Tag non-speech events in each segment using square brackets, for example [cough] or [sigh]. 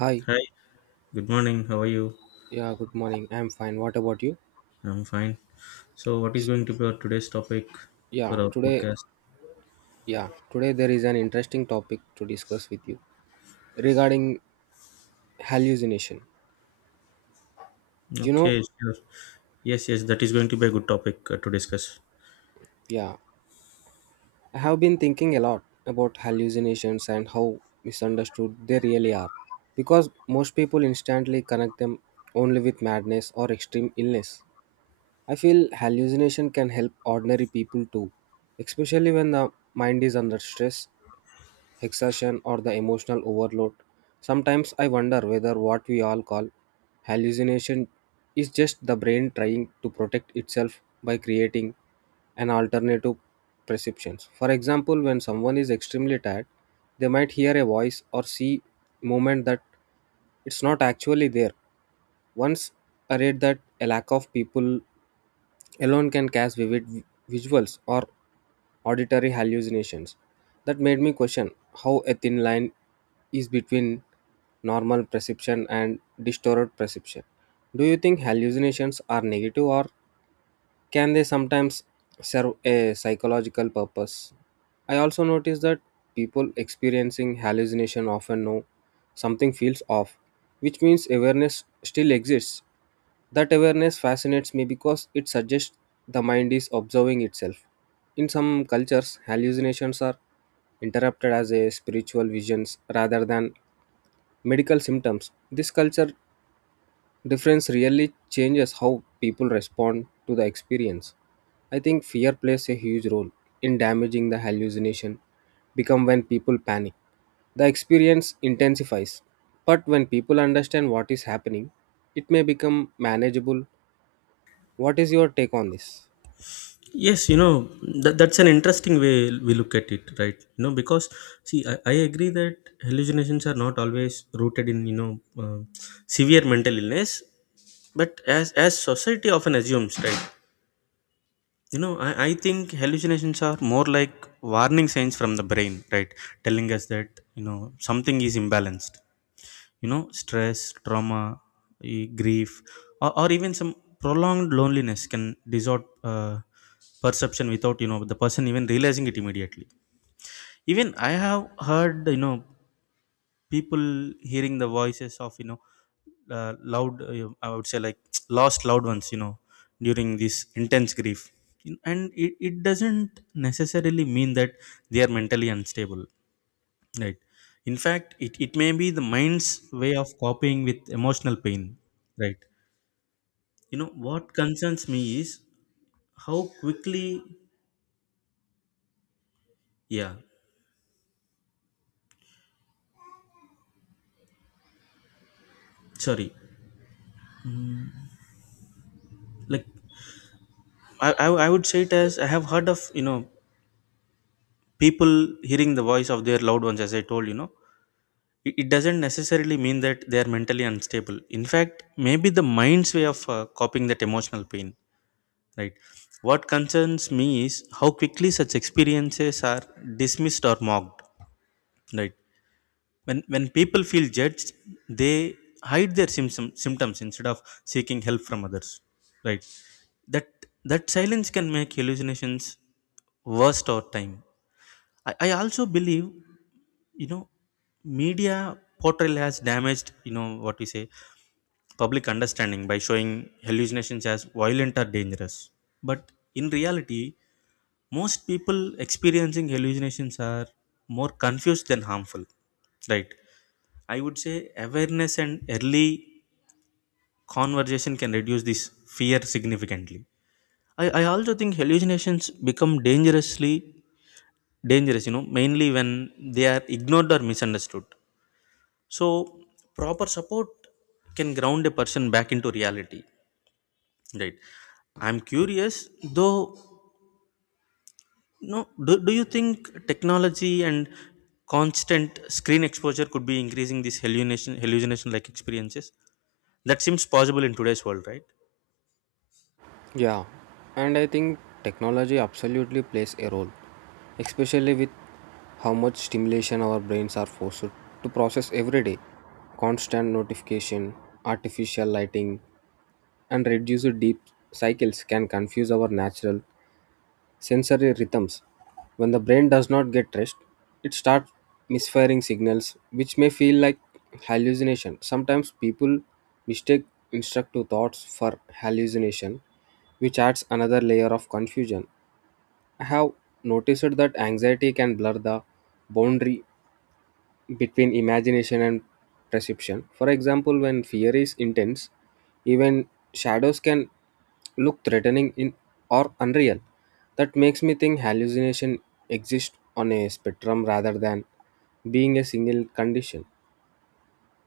Hi. Hi, good morning. How are you? Yeah, good morning. I'm fine. What about you? I'm fine. So, what is S- going to be our today's topic for Yeah, our today, podcast? yeah, today there is an interesting topic to discuss with you regarding hallucination. You know, Okay, sure. Yes, yes, that is going to be a good topic to discuss. yeah, I have been thinking a lot about hallucinations and how misunderstood they really are because most people instantly connect them only with madness or extreme illness. I feel hallucination can help ordinary people too, especially when the mind is under stress exhaustion, or the emotional overload. Sometimes I wonder whether what we all call hallucination is just the brain trying to protect itself by creating an alternative perceptions. For example, when someone is extremely tired, they might hear a voice or see movement that it's not actually there. Once I read that a lack of people alone can cast vivid visuals or auditory hallucinations that made me question how a thin line is between normal perception and distorted perception. Do you think hallucinations are negative or can they sometimes serve a psychological purpose? I also noticed that people experiencing hallucination often know something feels off, which means awareness still exists that awareness fascinates me because it suggests the mind is observing itself. In some cultures, hallucinations are interpreted as a spiritual visions rather than medical symptoms. This culture difference really changes how people respond to the experience. I think fear plays a huge role in damaging the hallucination become when people panic. The experience intensifies, but when people understand what is happening, it may become manageable what is your take on this? Yes, that's an interesting way we look at it, right? You know, because see, I agree that hallucinations are not always rooted in, severe mental illness, but as society often assumes, right? You know, I think hallucinations are more like warning signs from the brain, right? Telling us that, something is imbalanced. You know, stress, trauma, grief, or even some prolonged loneliness can distort perception without, the person even realizing it immediately. Even I have heard, people hearing the voices of loud I would say, like, [tsk] lost loved ones, during this intense grief, and it doesn't necessarily mean that they are mentally unstable, right? In fact, it may be the mind's way of coping with emotional pain, right? You know, what concerns me is how quickly, yeah, sorry, like, I would say it, as I have heard of, people hearing the voice of their loved ones, as I told, it doesn't necessarily mean that they are mentally unstable. In fact, maybe the mind's way of coping that emotional pain, right? What concerns me is how quickly such experiences are dismissed or mocked, right? When people feel judged, they hide their symptoms instead of seeking help from others, right? That that silence can make hallucinations worse over time. I also believe, you know media portrayal has damaged, what we say, public understanding by showing hallucinations as violent or dangerous. But in reality, most people experiencing hallucinations are more confused than harmful, right? I would say awareness and early conversation can reduce this fear significantly. I also think hallucinations become dangerous, mainly when they are ignored or misunderstood. So, proper support can ground a person back into reality, right? I'm curious, though, no, do you think technology and constant screen exposure could be increasing these hallucination like experiences? That seems possible in today's world, right? Yeah, and I think technology absolutely plays a role, especially with how much stimulation our brains are forced to process every day. Constant notification, artificial lighting, and reduced deep cycles can confuse our natural sensory rhythms. When the brain does not get rest, it starts misfiring signals, which may feel like hallucination. Sometimes people mistake instructive thoughts for hallucination, which adds another layer of confusion. I have noticed that anxiety can blur the boundary between imagination and perception. For example, when fear is intense, even shadows can look threatening in or unreal. That makes me think hallucination exist on a spectrum rather than being a single condition.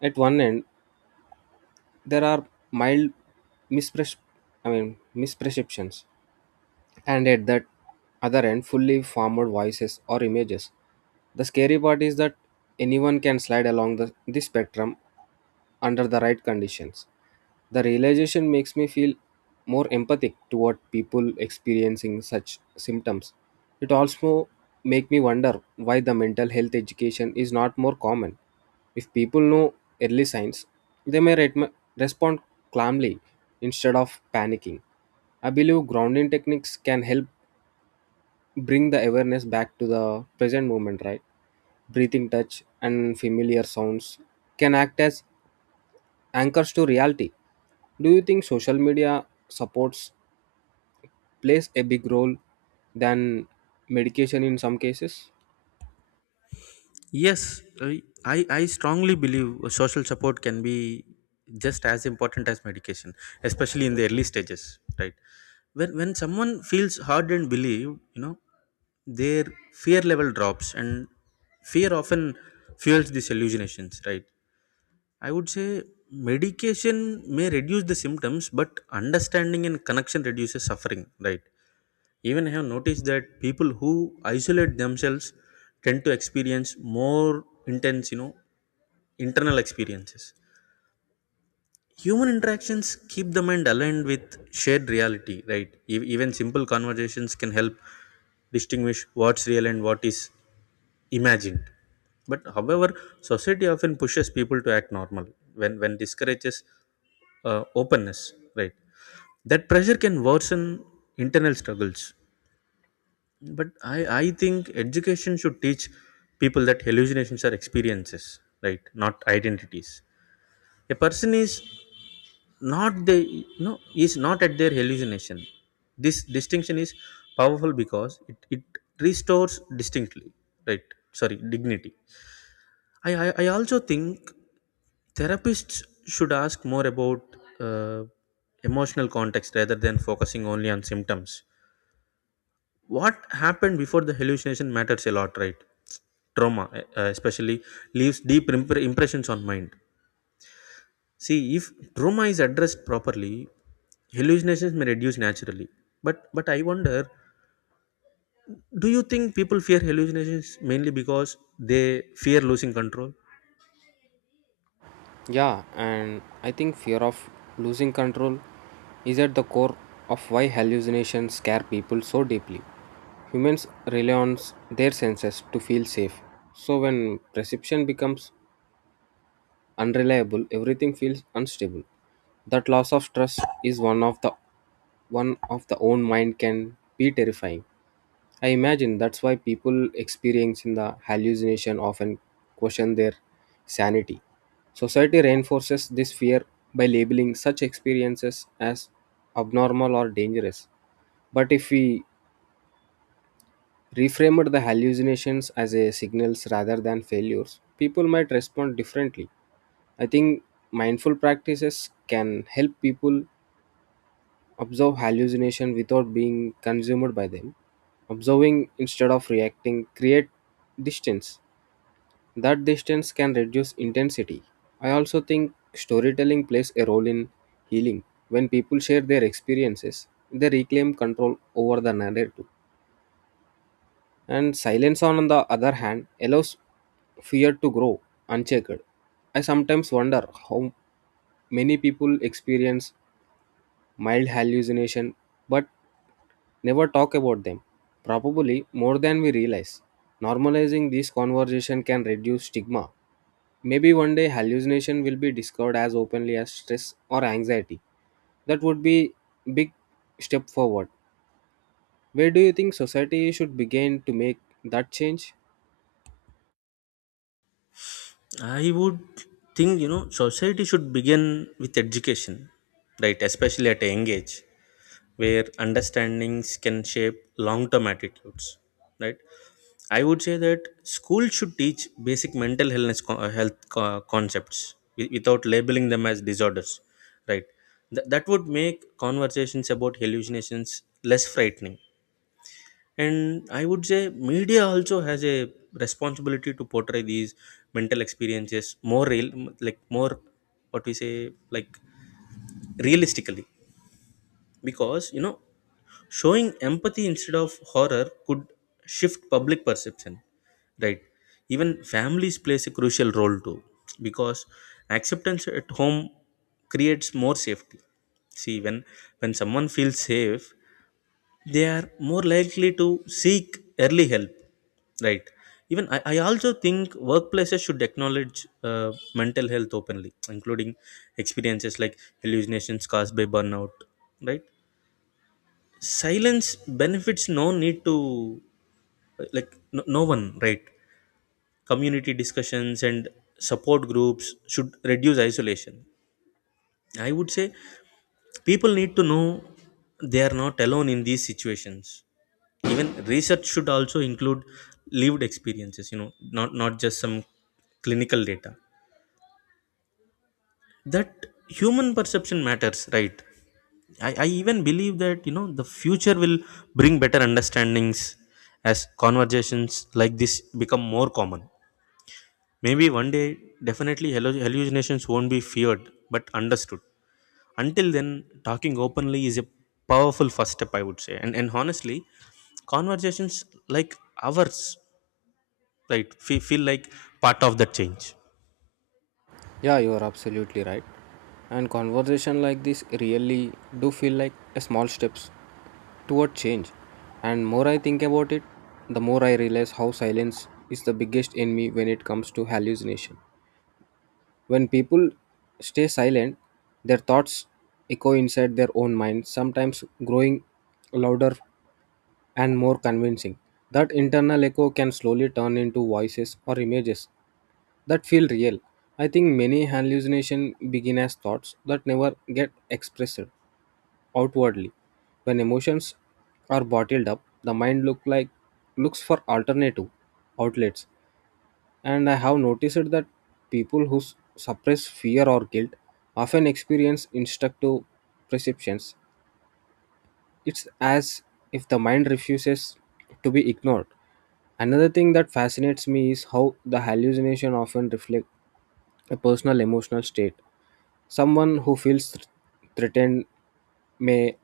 At one end, there are mild mispres- misperceptions and at that other end fully formed voices or images. The scary part is that anyone can slide along this spectrum under the right conditions. The realization makes me feel more empathic toward people experiencing such symptoms. It also make me wonder why the mental health education is not more common. If people know early signs, they may respond calmly instead of panicking. I believe grounding techniques can help bring the awareness back to the present moment, right? Breathing touch and familiar sounds can act as anchors to reality. Do you think social media supports plays a big role than medication in some cases? Yes, I strongly believe social support can be just as important as medication, especially in the early stages, right? When someone feels hard and believed, their fear level drops, and fear often fuels these hallucinations, right? I would say medication may reduce the symptoms, but understanding and connection reduces suffering, right? Even I have noticed that people who isolate themselves tend to experience more intense, internal experiences. Human interactions keep the mind aligned with shared reality, right? Even simple conversations can help distinguish what's real and what is imagined. But however, society often pushes people to act normal when, discourages openness, right? That pressure can worsen internal struggles. But I think education should teach people that hallucinations are experiences, right, not identities. A person is, not, they, you know, is not at their hallucination. This distinction is powerful because it restores distinctly, right, sorry, dignity. I also think therapists should ask more about uh, emotional context rather than focusing only on symptoms. What happened before the hallucination matters a lot, right? Trauma, especially, leaves deep impressions on mind. See, if trauma is addressed properly, hallucinations may reduce naturally. But I wonder, do you think people fear hallucinations mainly because they fear losing control? Yeah, and I think fear of losing control is at the core of why hallucinations scare people so deeply. Humans rely on their senses to feel safe. So when perception becomes unreliable, everything feels unstable. That loss of trust is one of the own mind can be terrifying. I imagine that's why people experiencing the hallucination often question their sanity. Society reinforces this fear by labeling such experiences as abnormal or dangerous. But if we reframed the hallucinations as a signals rather than failures, people might respond differently. I think mindful practices can help people observe hallucination without being consumed by them. Observing instead of reacting create distance. That distance can reduce intensity. I also think storytelling plays a role in healing. When people share their experiences, they reclaim control over the narrative. And silence, on the other hand, allows fear to grow unchecked. I sometimes wonder how many people experience mild hallucination, but never talk about them, probably more than we realize. Normalizing these conversation can reduce stigma. Maybe one day hallucination will be discovered as openly as stress or anxiety. That would be big step forward. Where do you think society should begin to make that change? I would think, society should begin with education, right, especially at a young age, where understandings can shape long term attitudes, right. I would say that school should teach basic mental health concepts, without labeling them as disorders, right. That would make conversations about hallucinations less frightening. And I would say media also has a responsibility to portray these mental experiences more real, like more, what we say, like realistically. Because, you know, showing empathy instead of horror could shift public perception, right? Even families plays a crucial role too, because acceptance at home creates more safety. See, when someone feels safe, they are more likely to seek early help, right? Even I also think workplaces should acknowledge mental health openly, including experiences like hallucinations caused by burnout, right? Silence benefits no need to like no, no one, right. Community discussions and support groups should reduce isolation. I would say people need to know they are not alone in these situations. Even research should also include lived experiences, not just some clinical data. That human perception matters, right. I even believe that, the future will bring better understandings as conversations like this become more common. Maybe one day, definitely, hallucinations won't be feared but understood. Until then, talking openly is a powerful first step, I would say. And honestly, conversations like ours, right, feel like part of that change. Yeah, you are absolutely right. And conversation like this really do feel like a small steps toward change. And more I think about it, the more I realize how silence is the biggest enemy when it comes to hallucination. When people stay silent, their thoughts echo inside their own minds, sometimes growing louder and more convincing. That internal echo can slowly turn into voices or images that feel real. I think many hallucinations begin as thoughts that never get expressed outwardly. When emotions are bottled up, the mind looks for alternative outlets. And I have noticed that people who suppress fear or guilt often experience instructive perceptions. It's as if the mind refuses to be ignored. Another thing that fascinates me is how the hallucination often reflect a personal emotional state. Someone who feels threatened may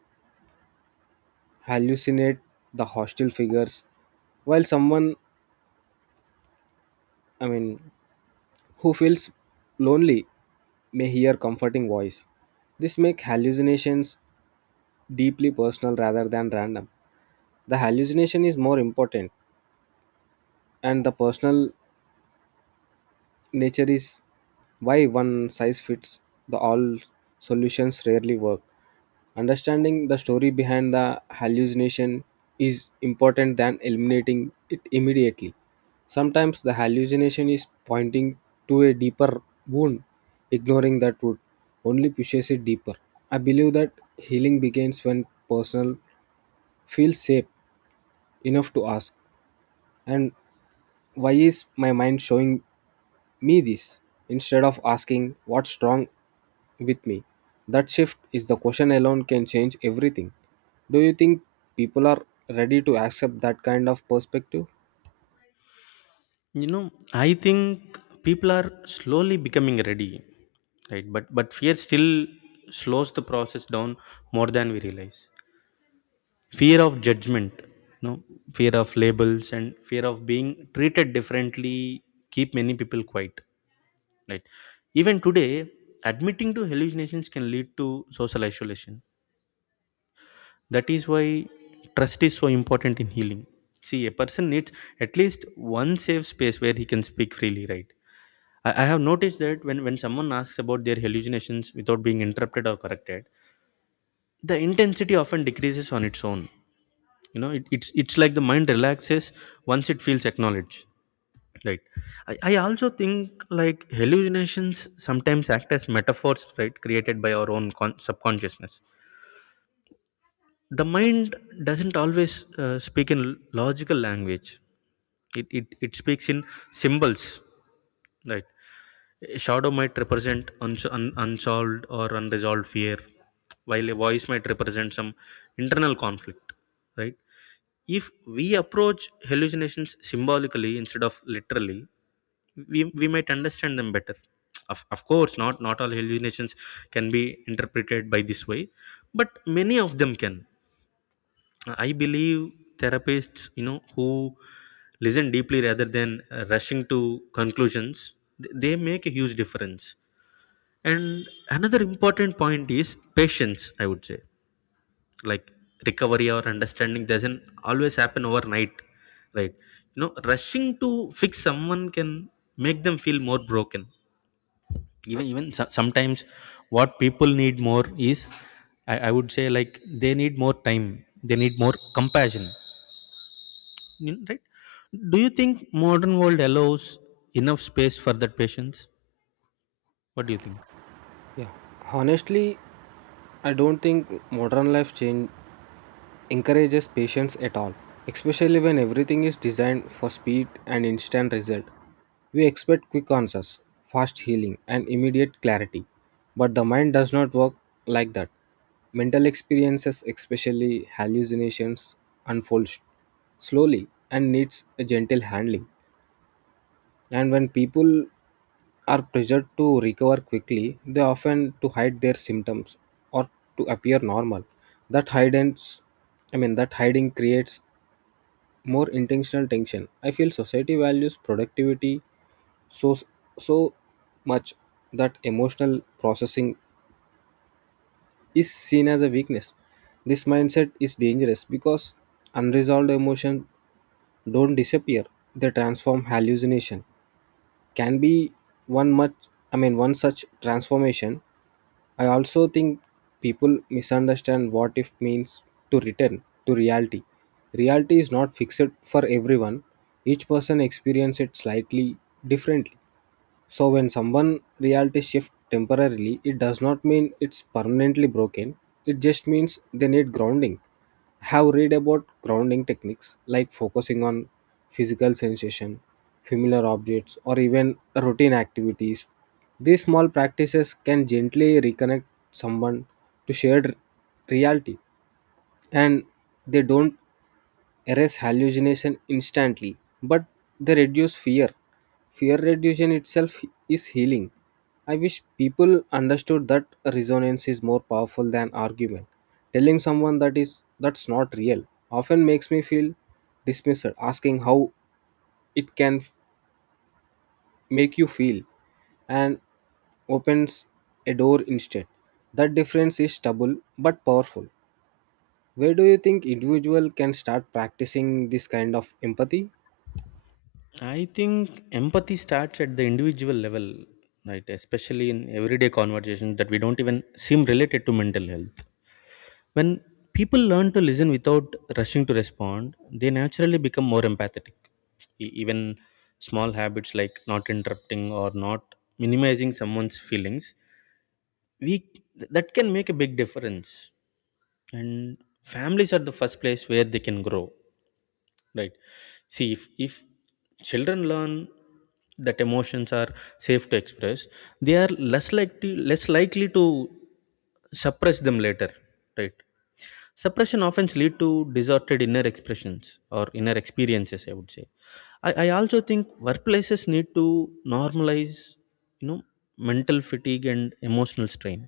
hallucinate the hostile figures, while someone, I mean, who feels lonely may hear comforting voice. This make hallucinations deeply personal rather than random. The hallucination is more important and the personal nature is why one size fits the all solutions rarely work understanding the story behind the hallucination is important than eliminating it immediately. Sometimes the hallucination is pointing to a deeper wound. Ignoring that wound only pushes it deeper. I believe that healing begins when personal feels safe enough to ask and why is my mind showing me this instead of asking what's wrong with me. That shift is the question alone can change everything. Do you think people are ready to accept that kind of perspective? You know, I think people are slowly becoming ready, right? But fear still slows the process down more than we realize. Fear of judgment, you know, fear of labels, and fear of being treated differently keep many people quiet, right? Even today, admitting to hallucinations can lead to social isolation. That is why trust is so important in healing. See, a person needs at least one safe space where he can speak freely, right? I have noticed that when someone asks about their hallucinations without being interrupted or corrected, the intensity often decreases on its own. You know, it's like the mind relaxes once it feels acknowledged. Right. I also think, like, hallucinations sometimes act as metaphors, right, created by our own subconsciousness. The mind doesn't always speak in logical language. It speaks in symbols, right? A shadow might represent unsolved or unresolved fear, while a voice might represent some internal conflict, right? If we approach hallucinations symbolically instead of literally, we might understand them better. Of course, not all hallucinations can be interpreted by this way, but many of them can. I believe therapists, you know, who listen deeply rather than rushing to conclusions, they make a huge difference. And another important point is patience, I would say. Like, recovery or understanding doesn't always happen overnight, right? You know, rushing to fix someone can make them feel more broken. Sometimes what people need more is, I would say, like, they need more time, they need more compassion. You know, right? Do you think modern world allows enough space for that patience? What do you think? Yeah. Honestly, I don't think modern life change encourages patience at all, especially when everything is designed for speed and instant result. We expect quick answers, fast healing, and immediate clarity. But the mind does not work like that. Mental experiences, especially hallucinations, unfold slowly and needs a gentle handling. And when people are pressured to recover quickly, they often to hide their symptoms or to appear normal. That hidance, I mean, that hiding creates more intentional tension. I feel society values productivity so so much that emotional processing is seen as a weakness. This mindset is dangerous because unresolved emotions don't disappear; they transform hallucination can be one much one such transformation. I also think people misunderstand what if means to return to reality. Reality is not fixed for everyone. Each person experiences it slightly differently, so when someone reality shift temporarily, it does not mean it's permanently broken. It just means they need grounding. Have read about grounding techniques like focusing on physical sensation, familiar objects, or even routine activities. These small practices can gently reconnect someone to shared reality and they don't erase hallucination instantly, but they reduce fear. Fear reduction itself is healing. I wish people understood that resonance is more powerful than argument. Telling someone that is that's not real often makes me feel dismissed. Asking how it can make you feel and opens a door instead. That difference is stubble but powerful. Where do you think individual can start practicing this kind of empathy? I think empathy starts at the individual level, right? Especially in everyday conversations that we don't even seem related to mental health. When people learn to listen without rushing to respond, they naturally become more empathetic. Even small habits, like not interrupting or not minimizing someone's feelings, we that can make a big difference. And families are the first place where they can grow, right. See, if children learn that emotions are safe to express, they are less likely to suppress them later, right. Suppression often lead to distorted inner expressions or inner experiences, I would say. I also think workplaces need to normalize, you know mental fatigue and emotional strain.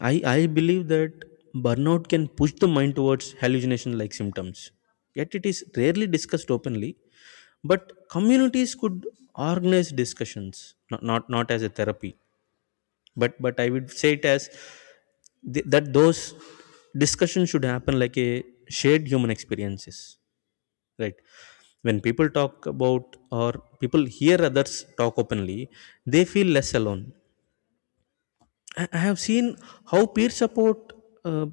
I believe that burnout can push the mind towards hallucination like symptoms. Yet it is rarely discussed openly, but communities could organize discussions, not as a therapy, but I would say it as that those discussions should happen like a shared human experiences, right? When people talk about, or people hear others talk openly, they feel less alone. I have seen how peer support uh,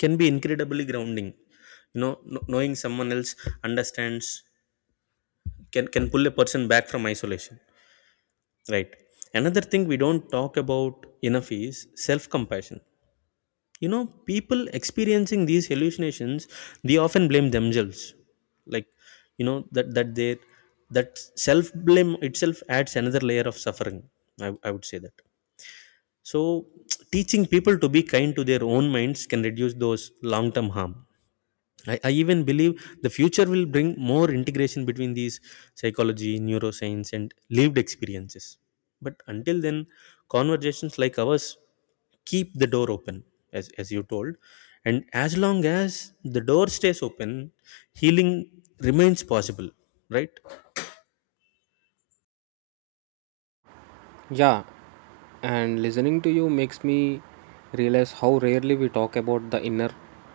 can be incredibly grounding. You know, knowing someone else understands can pull a person back from isolation, right. Another thing we don't talk about enough is self compassion. You know, people experiencing these hallucinations, they often blame themselves, like, you know, that self blame itself adds another layer of suffering. I would say that, so, [tsk] teaching people to be kind to their own minds can reduce those long term harm. I even believe the future will bring more integration between these psychology, neuroscience, and lived experiences. But until then, conversations like ours keep the door open, as you told. And as long as the door stays open, healing remains possible, right? Yeah, and listening to you makes me realize how rarely we talk about the inner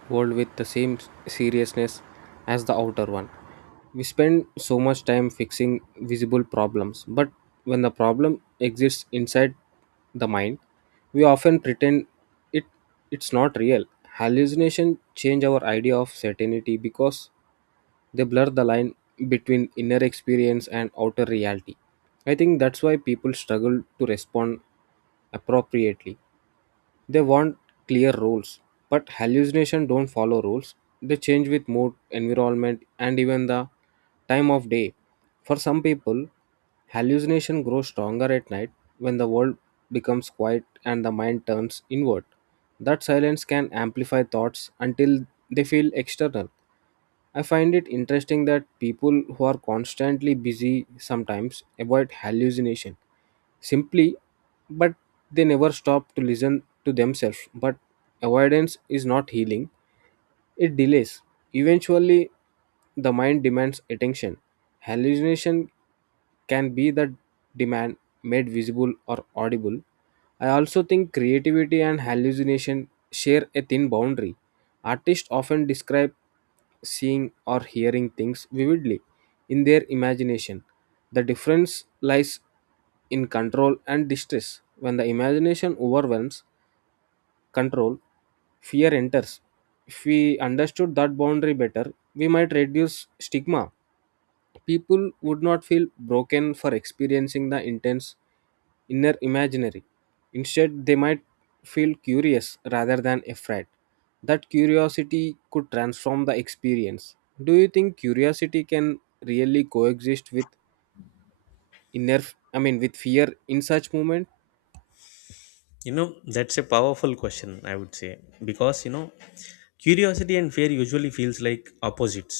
world with the same seriousness as the outer one. We spend so much time fixing visible problems, but when the problem exists inside the mind, we often pretend it it's not real. Hallucination change our idea of certainty because they blur the line between inner experience and outer reality. I think that's why people struggle to respond appropriately. They want clear rules, but hallucination don't follow rules. They change with mood, environment, and even the time of day. For some people, hallucination grows stronger at night when the world becomes quiet and the mind turns inward. That silence can amplify thoughts until they feel external. I find it interesting that people who are constantly busy sometimes avoid hallucination simply, but they never stop to listen to themselves. But avoidance is not healing, it delays. Eventually, the mind demands attention. Hallucination can be the demand made visible or audible. I also think creativity and hallucination share a thin boundary. Artists often describe seeing or hearing things vividly in their imagination. The difference lies in control and distress. When the imagination overwhelms control, fear enters. If we understood that boundary better, we might reduce stigma. People would not feel broken for experiencing the intense inner imaginary. Instead, they might feel curious rather than afraid. That curiosity could transform the experience. Do you think curiosity can really coexist with inner I mean with fear in such movement? You know, that's a powerful question, I would say, because, curiosity and fear usually feels like opposites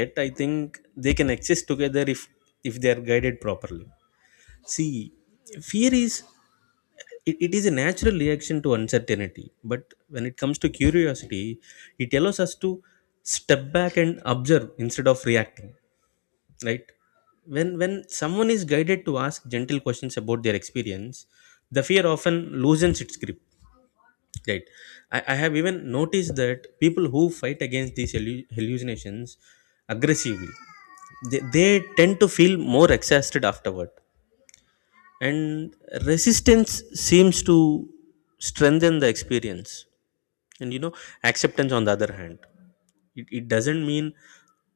yet I think they can exist together if they are guided properly. See, fear is it is a natural reaction to uncertainty, but when it comes to curiosity, it allows us to step back and observe instead of reacting, right? When someone is guided to ask gentle questions about their experience, the fear often loosens its grip, right? I have even noticed that people who fight against these hallucinations aggressively, they tend to feel more exhausted afterward, and resistance seems to strengthen the experience. And acceptance, on the other hand, it doesn't mean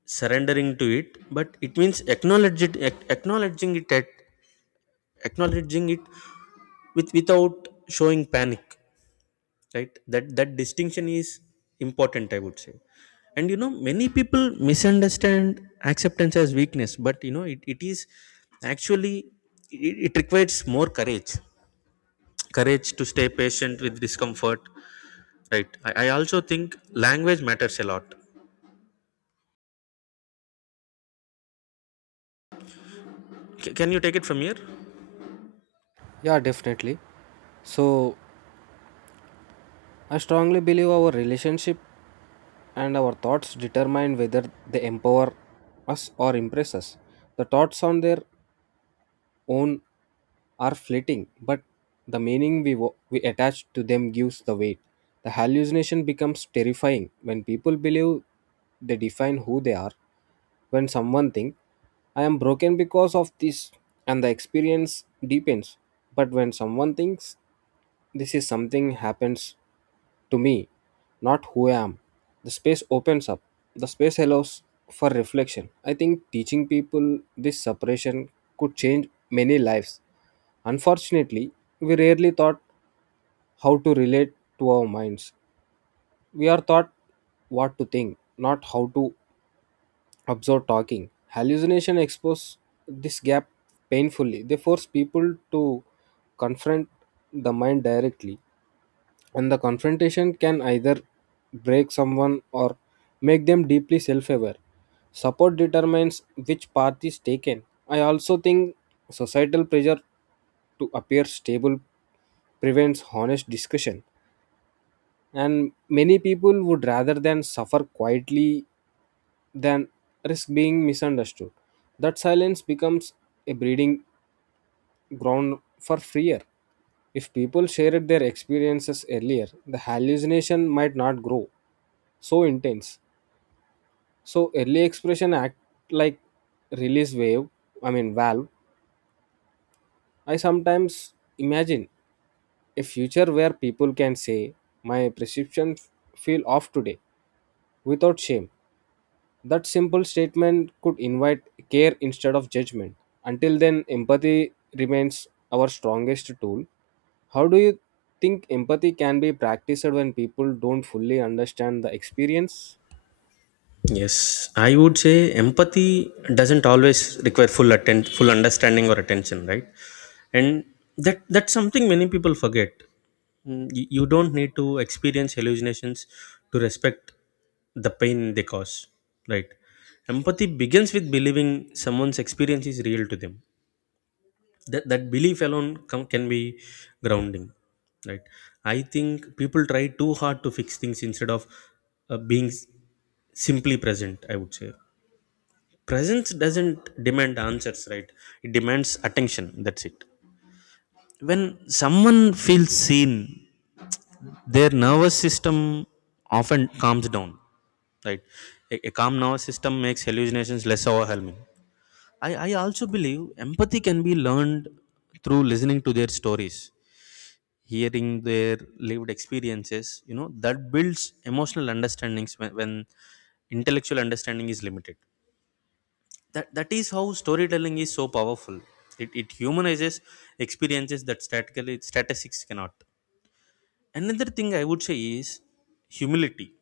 surrendering to it, but it means acknowledge it, ac- acknowledging it at acknowledging it without showing panic, right? That distinction is important, I would say. And you know, many people misunderstand acceptance as weakness, but you know, it is actually, it requires more courage, courage to stay patient with discomfort, right? I also think language matters a lot. Can you take it from here? Yeah, definitely. So, I strongly believe our relationship and our thoughts determine whether they empower us or impress us. The thoughts on their own are fleeting, but the meaning we attach to them gives the weight. The hallucination becomes terrifying when people believe they define who they are. When someone thinks, I am broken because of this, and the experience deepens. But when someone thinks this is something happens to me, not who I am. The space opens up. The space allows for reflection. I think teaching people this separation could change many lives. Unfortunately, we rarely thought how to relate to our minds. We are taught what to think, not how to observe talking. Hallucination expose this gap painfully. They force people to confront the mind directly and the confrontation can either break someone or make them deeply self-aware. Support determines which path is taken. I also think societal pressure to appear stable prevents honest discussion and many people would rather than suffer quietly than risk being misunderstood. That silence becomes a breeding ground for fear. If people shared their experiences earlier the hallucination might not grow so intense. So early expression act like release wave, I mean valve. I sometimes imagine a future where people can say, My prescription feel off today without shame. That simple statement could invite care instead of judgment. Until then, empathy remains our strongest tool. How do you think empathy can be practiced when people don't fully understand the experience? Yes, I would say empathy doesn't always require full understanding or attention, right? And that's something many people forget. Mm, you don't need to experience hallucinations to respect the pain they cause, right? Empathy begins with believing someone's experience is real to them. That belief alone can be grounding, right? I think people try too hard to fix things instead of uh, being s- simply present, I would say. Presence doesn't demand answers, right? It demands attention, that's it. When someone feels seen, their nervous system often calms down, right? A calm nervous system makes hallucinations less overwhelming. I also believe empathy can be learned through listening to their stories. Hearing their lived experiences, you know, that builds emotional understandings when, intellectual understanding is limited. That is how storytelling is so powerful. It humanizes experiences that statically statistics cannot. Another thing I would say is humility.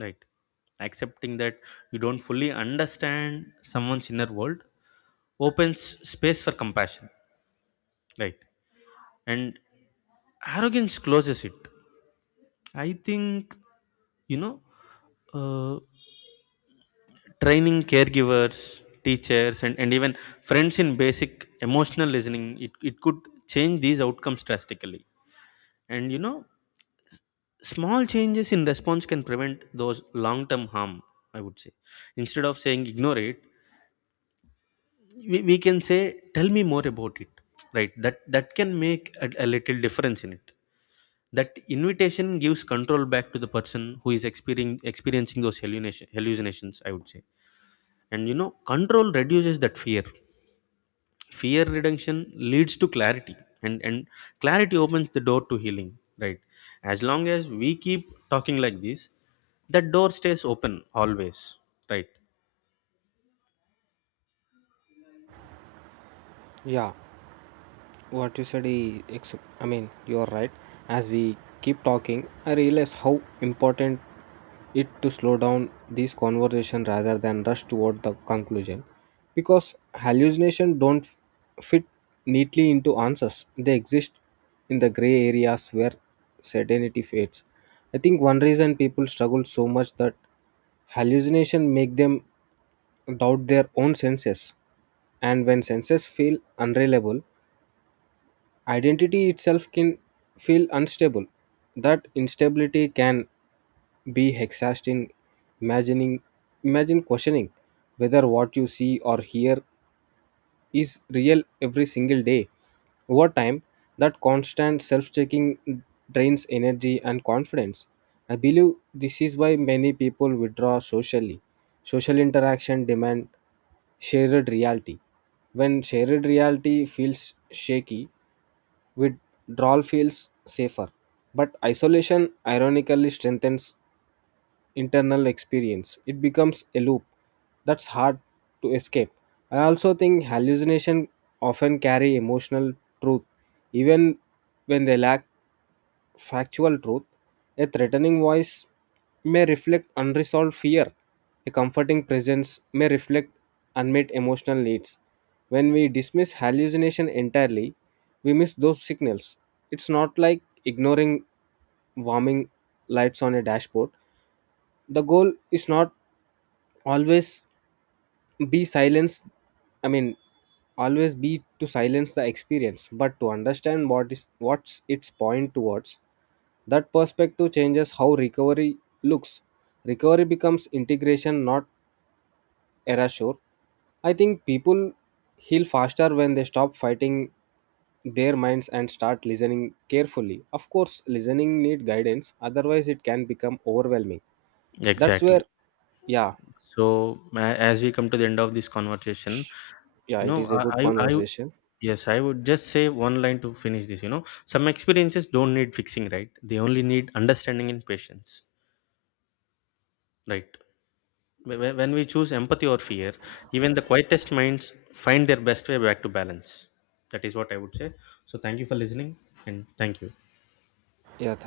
Right. Accepting that you don't fully understand someone's inner world opens space for compassion. Right. And arrogance closes it. I think, you know, uh, training caregivers, teachers, and even friends in basic emotional listening, it could change these outcomes drastically. And, you know, small changes in response can prevent those long term harm, I would say. Instead of saying ignore it, we can say tell me more about it, right? That can make a little difference in it. That invitation gives control back to the person who is experiencing those hallucinations, I would say. And you know, control reduces that fear. Fear reduction leads to clarity, and clarity opens the door to healing, right? As long as we keep talking like this, that door stays open always, right? Yeah. what you said is, ex- I mean you are right. As we keep talking I realize how important it to slow down this conversation rather than rush toward the conclusion because hallucination don't fit neatly into answers. They exist in the gray areas where certainty fades. I think one reason people struggle so much that hallucination make them doubt their own senses and when senses feel unreliable identity itself can feel unstable. That instability can be exhausting. Imagining, imagine questioning whether what you see or hear is real every single day. Over time, that constant self checking drains energy and confidence. I believe this is why many people withdraw socially. Social interaction demand shared reality. When shared reality feels shaky, withdrawal feels safer. But isolation ironically strengthens internal experience. It becomes a loop that's hard to escape. I also think hallucination often carry emotional truth even when they lack factual truth, a threatening voice may reflect unresolved fear. A comforting presence may reflect unmet emotional needs. When we dismiss hallucination entirely, we miss those signals. It's not like ignoring warming lights on a dashboard. The goal is not always be silence i mean always be to silence the experience but to understand what is what's its point towards. That perspective changes how recovery looks. Recovery becomes integration not erasure. I think people heal faster when they stop fighting their minds and start listening carefully. Of course listening need guidance otherwise it can become overwhelming. That's where Exactly. yeah So as we come to the end of this conversation, sh- yeah you it know, is a good I conversation. yes, I would just say one line to finish this. You know, some experiences don't need fixing, right? They only need understanding and patience, right? When we choose empathy or fear, even the quietest minds find their best way back to balance. That is what I would say. So thank you for listening, and thank you. Yeah, thank